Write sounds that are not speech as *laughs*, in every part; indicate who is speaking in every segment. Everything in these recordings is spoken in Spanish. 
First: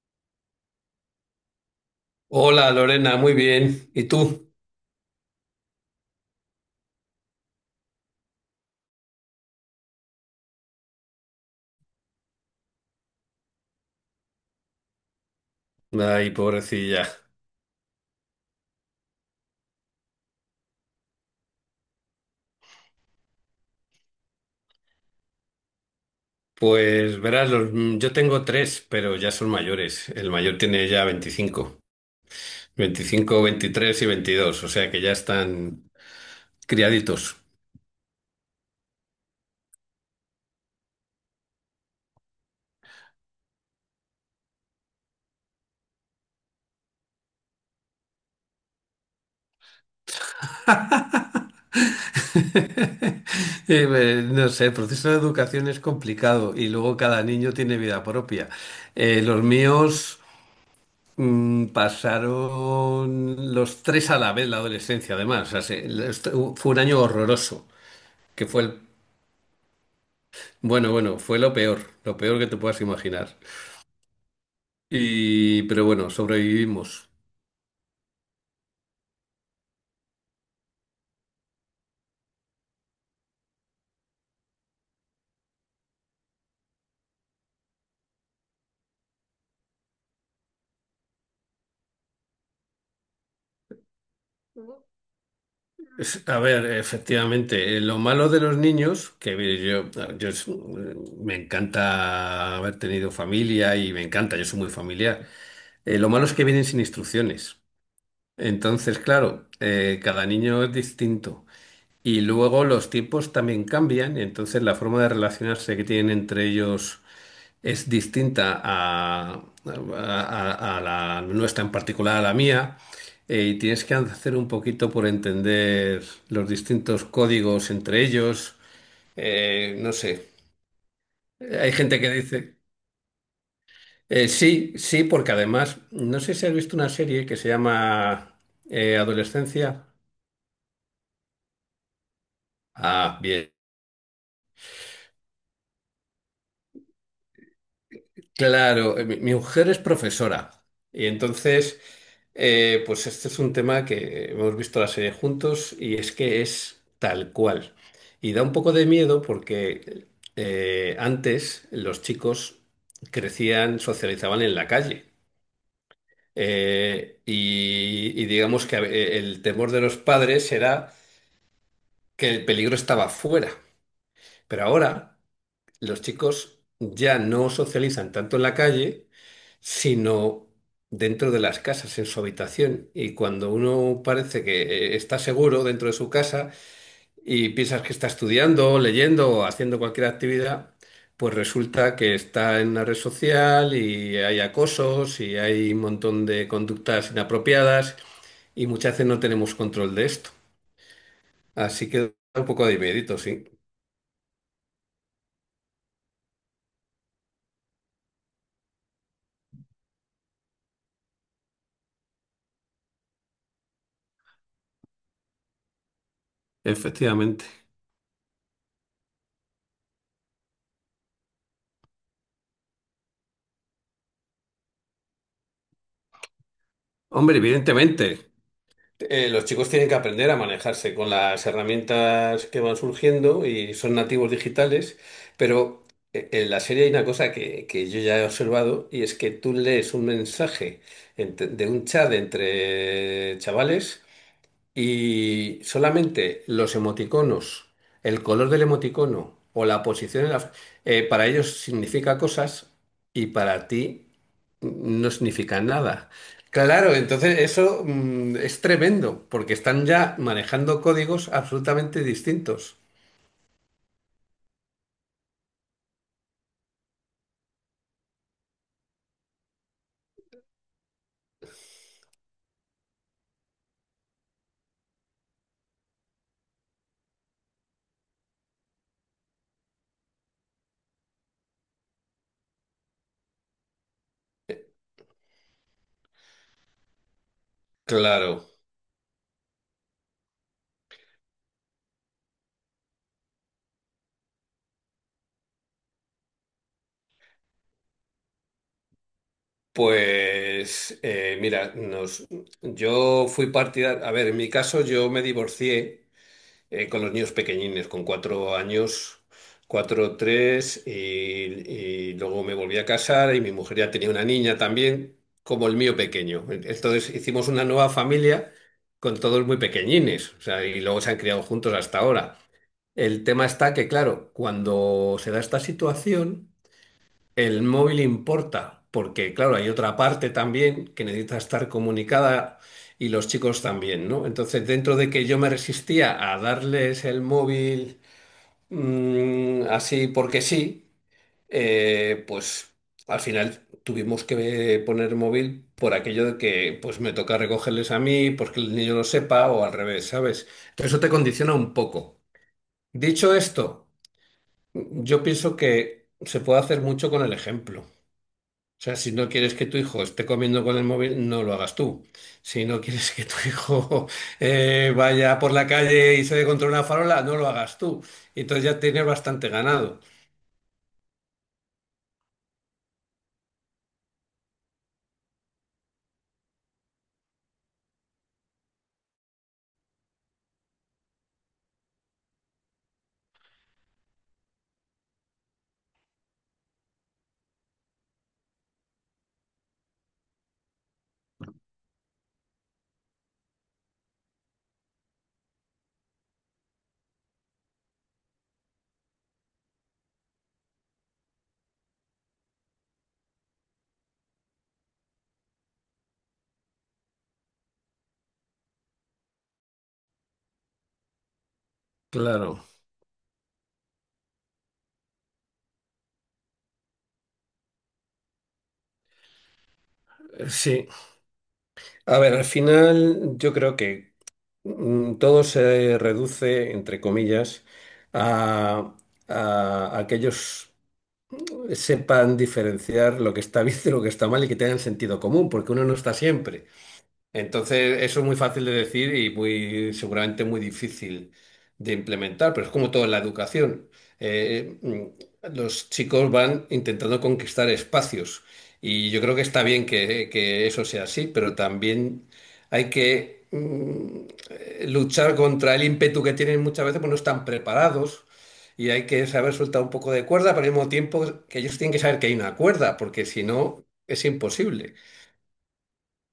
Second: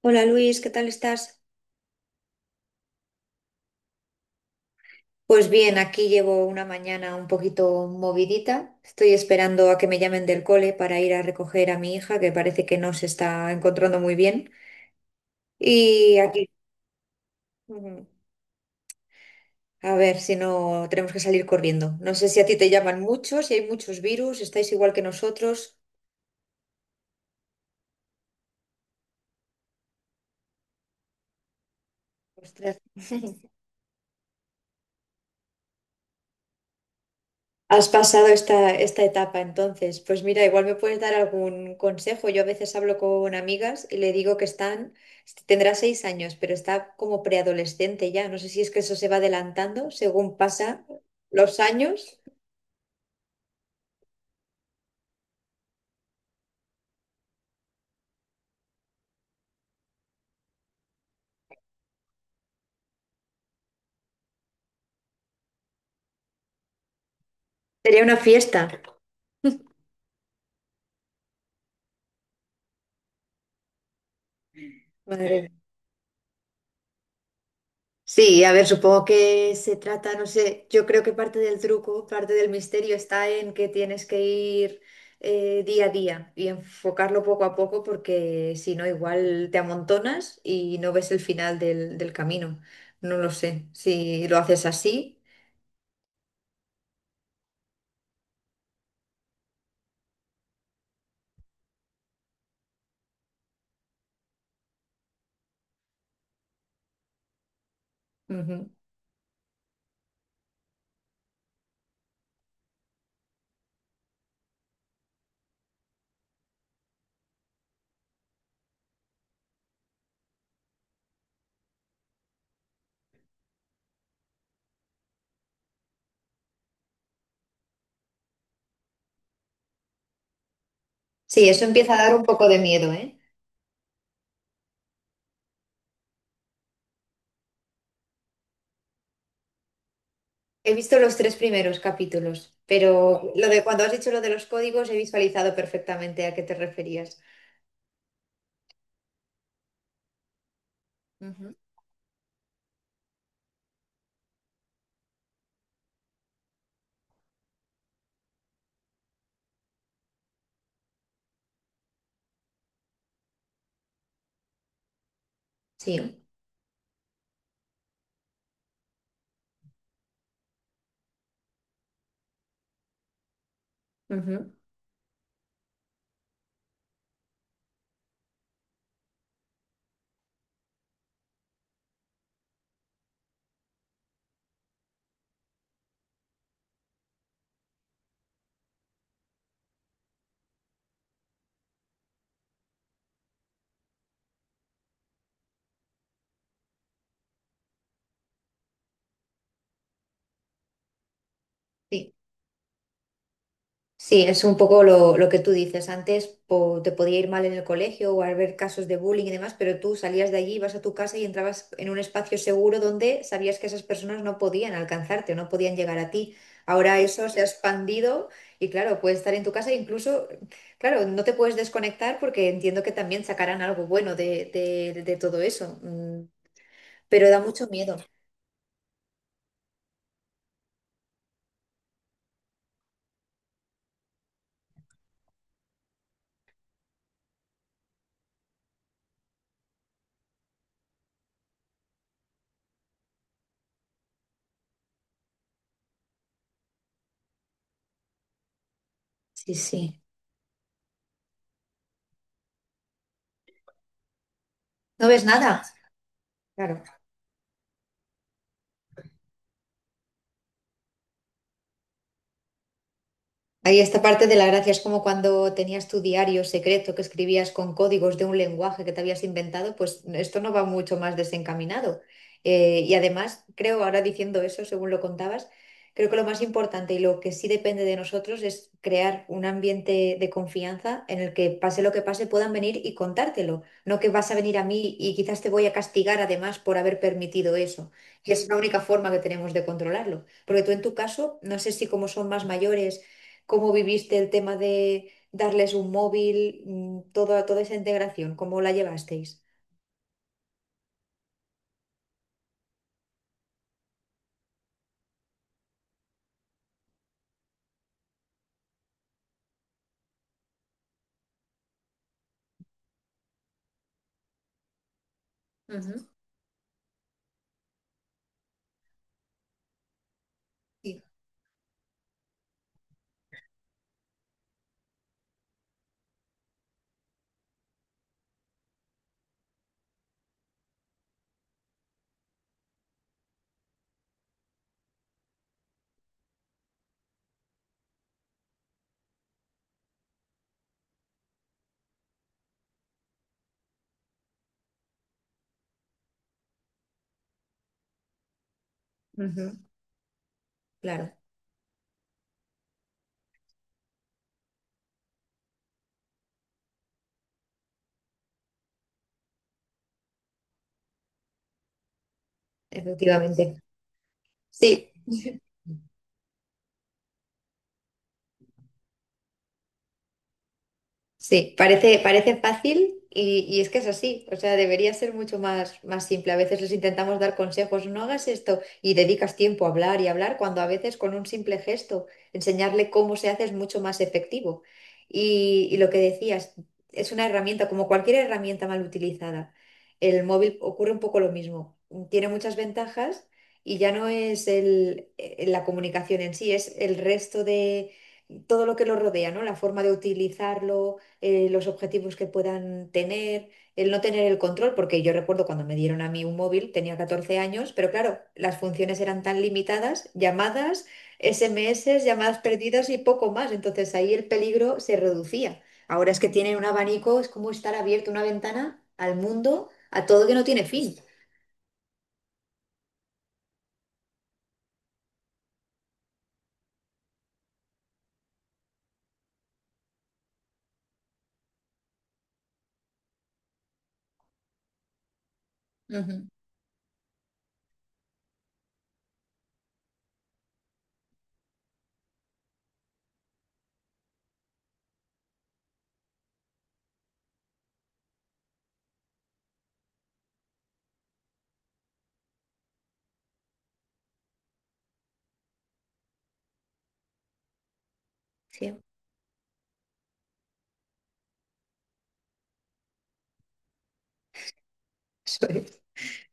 Speaker 1: Hola Luis, ¿qué tal estás?
Speaker 2: Hola Lorena, muy bien. ¿Y tú?
Speaker 1: Pues bien, aquí llevo una mañana un poquito movidita. Estoy esperando a que me llamen del cole para ir a recoger a mi hija, que parece que no se está encontrando muy bien. Y
Speaker 2: Ay,
Speaker 1: aquí,
Speaker 2: pobrecilla.
Speaker 1: ujú, a ver si no tenemos que salir corriendo. No sé si a ti te llaman muchos, si hay muchos virus, estáis igual que nosotros.
Speaker 2: Pues verás, yo tengo tres, pero ya son mayores. El mayor tiene ya veinticinco,
Speaker 1: Ostras.
Speaker 2: veinticinco,
Speaker 1: *laughs*
Speaker 2: 23 y 22. O sea que ya están criaditos.
Speaker 1: Has pasado esta etapa entonces. Pues mira, igual me puedes dar algún consejo. Yo a veces hablo con amigas y le digo que están, tendrá 6 años, pero está como preadolescente ya. No sé si es que eso se va adelantando según pasa los años.
Speaker 2: *laughs* No sé, el proceso de educación es complicado y luego cada niño tiene vida propia. Los míos pasaron los tres a la vez la adolescencia, además. O sea, fue un año horroroso,
Speaker 1: Sería una
Speaker 2: que fue
Speaker 1: fiesta.
Speaker 2: el bueno, bueno, fue lo peor que te puedas imaginar.
Speaker 1: Madre,
Speaker 2: Pero bueno, sobrevivimos.
Speaker 1: sí, a ver, supongo que se trata, no sé, yo creo que parte del truco, parte del misterio está en que tienes que ir día a día y enfocarlo poco a poco porque si no, igual te amontonas y no ves el final del camino. No lo sé, si lo haces así.
Speaker 2: A ver, efectivamente, lo malo de los niños, que yo, me encanta haber tenido familia y me encanta, yo soy muy familiar. Lo malo es que vienen sin instrucciones.
Speaker 1: Ujú.
Speaker 2: Entonces, claro, cada niño es distinto. Y luego los tiempos también cambian, entonces la forma de relacionarse que tienen entre ellos es distinta la nuestra, en particular a la mía, y tienes que hacer un poquito por entender los distintos códigos entre ellos. No sé,
Speaker 1: Sí, eso
Speaker 2: hay
Speaker 1: empieza
Speaker 2: gente
Speaker 1: a
Speaker 2: que
Speaker 1: dar un poco de
Speaker 2: dice,
Speaker 1: miedo, ¿eh?
Speaker 2: sí, sí, porque además, no sé si has visto una serie que se llama Adolescencia.
Speaker 1: He visto los tres primeros capítulos,
Speaker 2: Ah,
Speaker 1: pero lo
Speaker 2: bien.
Speaker 1: de cuando has dicho lo de los códigos he visualizado perfectamente a qué te referías.
Speaker 2: Claro, mi mujer es profesora y
Speaker 1: Ujú.
Speaker 2: entonces, pues este es un tema que hemos visto la serie juntos y es que es tal cual. Y da un poco de miedo porque antes los chicos crecían, socializaban en la calle.
Speaker 1: Sí,
Speaker 2: Y digamos que el temor de los padres era que el peligro estaba fuera.
Speaker 1: ujú,
Speaker 2: Pero ahora los chicos ya no socializan tanto en la calle, sino dentro de las casas, en su habitación. Y cuando uno parece que está seguro dentro de su casa y piensas que está estudiando, leyendo o haciendo cualquier actividad, pues resulta que está en una red social y hay acosos y hay un montón de conductas inapropiadas y muchas veces no tenemos control de esto. Así que
Speaker 1: sí.
Speaker 2: da un poco de miedito, sí.
Speaker 1: Sí, es un poco lo que tú dices. Antes te podía ir mal en el colegio o haber casos de bullying y demás, pero tú salías de allí, ibas a tu casa y entrabas en un espacio seguro donde sabías que esas personas no podían alcanzarte, no podían llegar a ti. Ahora eso se ha
Speaker 2: Efectivamente.
Speaker 1: expandido y claro, puedes estar en tu casa e incluso, claro, no te puedes desconectar porque entiendo que también sacarán algo bueno de todo eso, pero
Speaker 2: Hombre,
Speaker 1: da mucho miedo.
Speaker 2: evidentemente. Los chicos tienen que aprender a manejarse con las herramientas que van surgiendo y son nativos digitales, pero en la serie hay una cosa que yo ya he observado y es que tú lees un mensaje de un chat entre chavales y solamente los emoticonos, el color del emoticono
Speaker 1: Sí,
Speaker 2: o la
Speaker 1: sí.
Speaker 2: posición para ellos significa cosas y para ti
Speaker 1: ¿No
Speaker 2: no
Speaker 1: ves nada?
Speaker 2: significa nada.
Speaker 1: Claro.
Speaker 2: Claro, entonces eso es tremendo, porque están ya manejando códigos absolutamente distintos.
Speaker 1: Ahí esta parte de la gracia es como cuando tenías tu diario secreto que escribías con códigos de un lenguaje que te habías inventado, pues esto no va mucho más desencaminado. Y además, creo, ahora diciendo eso, según lo contabas, creo que lo más importante y lo que sí depende de nosotros es crear un ambiente de confianza en el que pase lo que pase puedan venir y contártelo, no que vas a venir a mí y quizás te voy a castigar además por haber permitido eso. Y
Speaker 2: Claro,
Speaker 1: es la única forma que tenemos de controlarlo. Porque tú en tu caso, no sé si como son más mayores, ¿cómo viviste el tema de darles un móvil, toda esa integración? ¿Cómo la llevasteis?
Speaker 2: pues mira, yo fui partidario, a ver, en mi caso yo me divorcié con los niños pequeñines, con 4 años, cuatro, tres, y luego me volví a casar y mi mujer ya tenía una niña también, como el mío
Speaker 1: Ujú.
Speaker 2: pequeño. Entonces hicimos una nueva familia con todos muy pequeñines, o sea, y luego
Speaker 1: Sí,
Speaker 2: se han criado juntos hasta ahora. El tema está que, claro, cuando se da esta situación. El móvil importa, porque claro, hay otra parte también que necesita estar comunicada y los chicos también, ¿no? Entonces, dentro de que yo me resistía a darles el móvil así porque sí, pues al final tuvimos que poner móvil por aquello de que pues me toca recogerles a mí, porque el niño lo sepa
Speaker 1: ujú,
Speaker 2: o al revés, ¿sabes? Entonces, eso te
Speaker 1: claro,
Speaker 2: condiciona un poco. Dicho esto, yo pienso que se puede hacer mucho con el ejemplo. O sea, si no quieres que tu hijo esté comiendo con el móvil, no lo hagas tú. Si no quieres que tu
Speaker 1: efectivamente.
Speaker 2: hijo *laughs*
Speaker 1: Sí.
Speaker 2: vaya por la calle y se dé contra una farola, no lo hagas tú. Entonces ya tienes bastante ganado.
Speaker 1: Sí, parece, parece fácil y es que es así. O sea, debería ser mucho más, más simple. A veces les intentamos dar consejos, no hagas esto y dedicas tiempo a hablar y hablar cuando a veces con un simple gesto enseñarle cómo se hace es mucho más efectivo. Y lo que decías, es una herramienta, como cualquier herramienta mal utilizada. El móvil ocurre un poco lo mismo. Tiene muchas ventajas y ya no es el, la comunicación en sí, es el resto de todo lo que lo rodea, ¿no? La forma de utilizarlo, los objetivos que puedan tener, el no tener el control, porque yo recuerdo cuando me dieron a mí un móvil, tenía 14 años, pero claro, las funciones eran tan limitadas, llamadas, SMS, llamadas
Speaker 2: Claro,
Speaker 1: perdidas y poco más, entonces ahí el peligro se reducía. Ahora es que tienen un abanico, es como estar abierto una ventana al mundo, a todo que no tiene
Speaker 2: sí.
Speaker 1: fin.
Speaker 2: A ver, al final yo creo que todo se reduce, entre comillas, a, a que ellos sepan diferenciar lo que está *laughs* bien de lo que está mal y que tengan sentido común, porque uno no está
Speaker 1: Ujú.
Speaker 2: siempre. Entonces, eso es muy fácil de decir y muy, seguramente muy difícil de implementar, pero es como todo en la educación. Los chicos van intentando conquistar espacios y yo creo que está bien que eso sea así, pero también hay que luchar contra el ímpetu que tienen muchas veces, pues no están preparados.
Speaker 1: Sí. *laughs*
Speaker 2: Y hay que saber soltar un poco de cuerda, pero al mismo tiempo que ellos tienen que saber que hay una cuerda, porque si no, es imposible.
Speaker 1: Eso es.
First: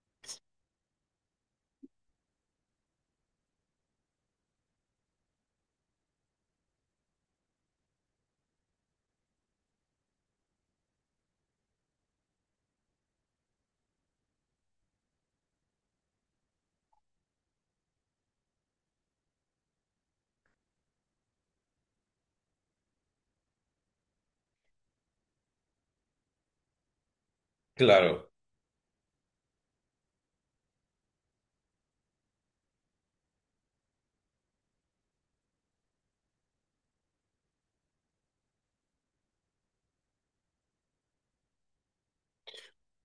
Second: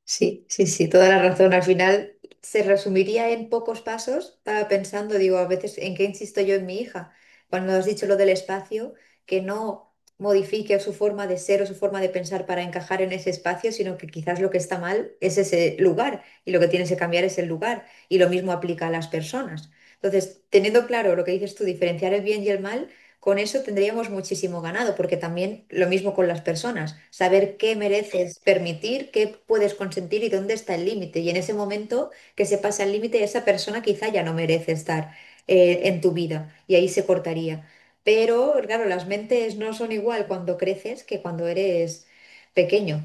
Speaker 1: Sí, sí, sí, toda la razón. Al final se resumiría en pocos pasos. Estaba pensando, digo, a veces en qué insisto yo en mi hija. Cuando has dicho lo del espacio, que no modifique su forma de ser o su forma de pensar para encajar en ese espacio, sino que quizás lo que está mal es ese lugar y lo que tienes que cambiar es el lugar. Y lo mismo aplica a las personas. Entonces, teniendo claro lo que dices tú, diferenciar el bien y el mal. Con eso tendríamos muchísimo ganado, porque también lo mismo con las personas, saber qué
Speaker 2: Claro.
Speaker 1: mereces permitir, qué puedes consentir y dónde está el límite. Y en ese momento que se pasa el límite, esa persona quizá ya no merece estar, en tu vida y ahí se cortaría. Pero claro, las mentes no son igual cuando creces que cuando eres pequeño.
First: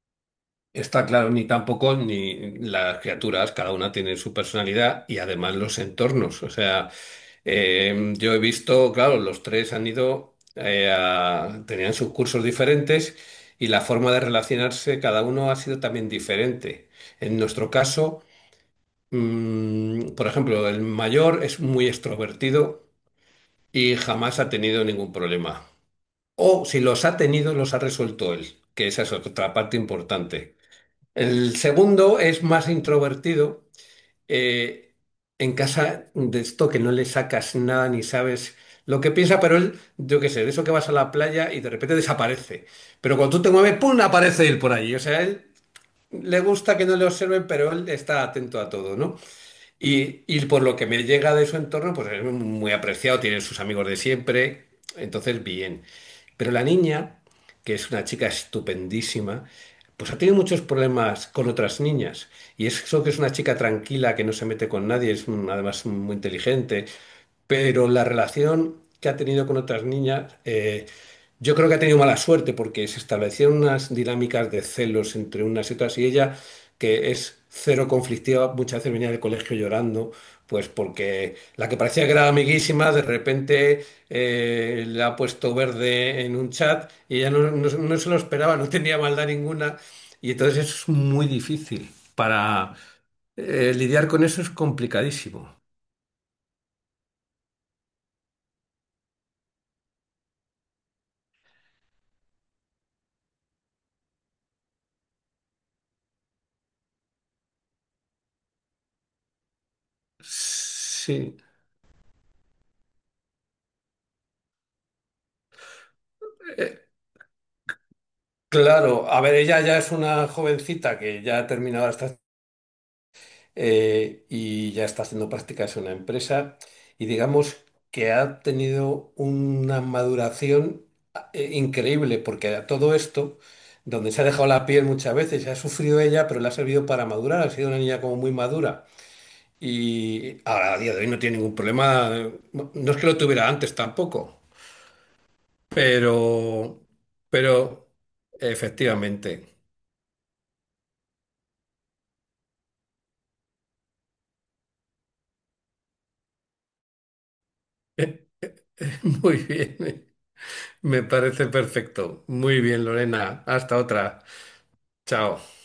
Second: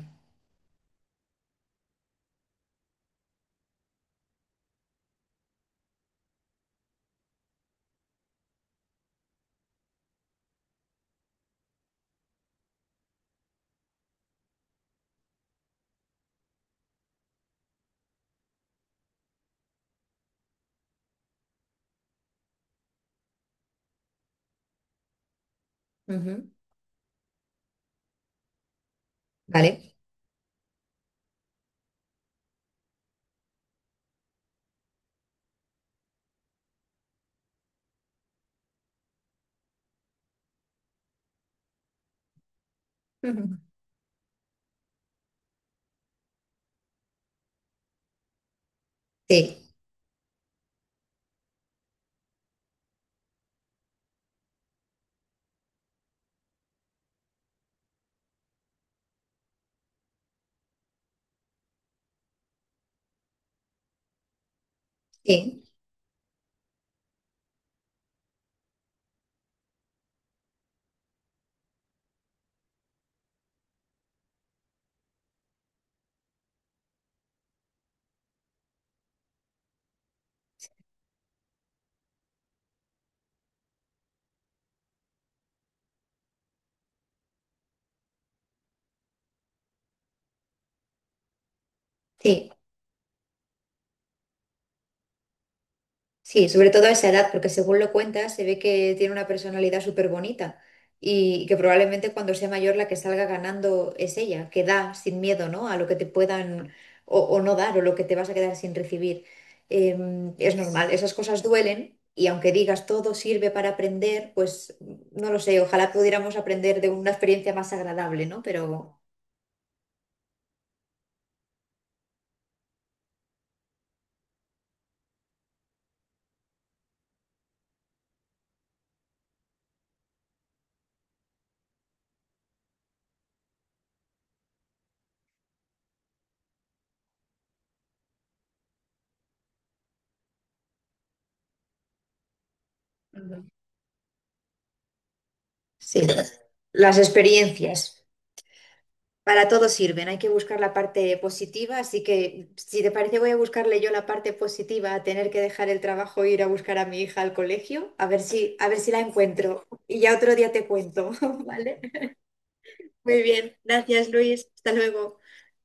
Speaker 2: Está claro, ni tampoco ni las criaturas, cada una tiene su personalidad y además los entornos. O sea, yo he visto, claro, los tres han ido, tenían sus cursos diferentes y la forma de relacionarse cada uno ha sido también diferente. En nuestro caso, por ejemplo, el mayor es muy extrovertido y jamás ha tenido ningún problema.
Speaker 1: Ujú.
Speaker 2: O si los ha tenido, los ha resuelto él, que esa es otra parte
Speaker 1: ¿Vale?
Speaker 2: importante. El segundo es más introvertido. eh, en casa de esto que no le sacas nada ni sabes lo que piensa, pero él, yo qué sé, de eso que vas a la playa y de repente desaparece. Pero cuando tú te
Speaker 1: Ujú.
Speaker 2: mueves, ¡pum! Aparece él por allí. O sea, él le gusta que no le observen, pero él está atento a todo, ¿no?
Speaker 1: Sí,
Speaker 2: Y por lo que me llega de su entorno, pues es muy apreciado, tiene sus amigos de siempre, entonces bien. Pero la niña, que es una chica estupendísima, pues ha tenido muchos problemas con otras niñas. Y eso que es una chica tranquila, que no se mete con nadie, es
Speaker 1: sí,
Speaker 2: además muy inteligente, pero la relación que ha tenido con otras niñas, yo creo que ha tenido mala suerte porque se establecieron unas dinámicas de celos entre unas y otras y ella, que es cero conflictiva, muchas veces venía del colegio llorando, pues porque la que parecía que era amiguísima, de repente le ha puesto verde en un chat y ella no se lo esperaba, no tenía maldad ninguna y entonces es muy difícil
Speaker 1: sí.
Speaker 2: para lidiar con eso es complicadísimo.
Speaker 1: Sí, sobre todo a esa edad, porque según lo cuentas, se ve que tiene una personalidad súper bonita y que probablemente cuando sea mayor la que salga ganando es ella, que da sin miedo, ¿no? A lo que te puedan o no dar o lo que te vas a quedar sin recibir. Es normal, esas
Speaker 2: Sí.
Speaker 1: cosas duelen y aunque digas todo sirve para aprender, pues no lo sé, ojalá pudiéramos aprender de
Speaker 2: Eh,
Speaker 1: una experiencia más agradable, ¿no? Pero
Speaker 2: Claro, a ver, ella ya es una jovencita que ya ha terminado y ya está haciendo prácticas en una empresa y digamos que ha tenido una maduración increíble porque a todo esto, donde se ha dejado la piel muchas veces, ha sufrido ella, pero le ha servido para madurar, ha sido una niña como muy madura y ahora a día de hoy no tiene ningún problema, no es que lo tuviera
Speaker 1: ujú,
Speaker 2: antes tampoco,
Speaker 1: sí,
Speaker 2: pero,
Speaker 1: las
Speaker 2: pero
Speaker 1: experiencias. Para
Speaker 2: efectivamente,
Speaker 1: todo sirven, hay que buscar la parte positiva, así que si te parece voy a buscarle yo la parte positiva a tener que dejar el trabajo e ir a buscar a mi hija al colegio, a ver si la
Speaker 2: *laughs* muy
Speaker 1: encuentro y
Speaker 2: bien.
Speaker 1: ya otro día te
Speaker 2: Me
Speaker 1: cuento, *laughs*
Speaker 2: parece
Speaker 1: ¿vale?
Speaker 2: perfecto. Muy bien,
Speaker 1: Muy
Speaker 2: Lorena.
Speaker 1: bien,
Speaker 2: Hasta
Speaker 1: gracias
Speaker 2: otra.
Speaker 1: Luis, hasta luego.
Speaker 2: Chao.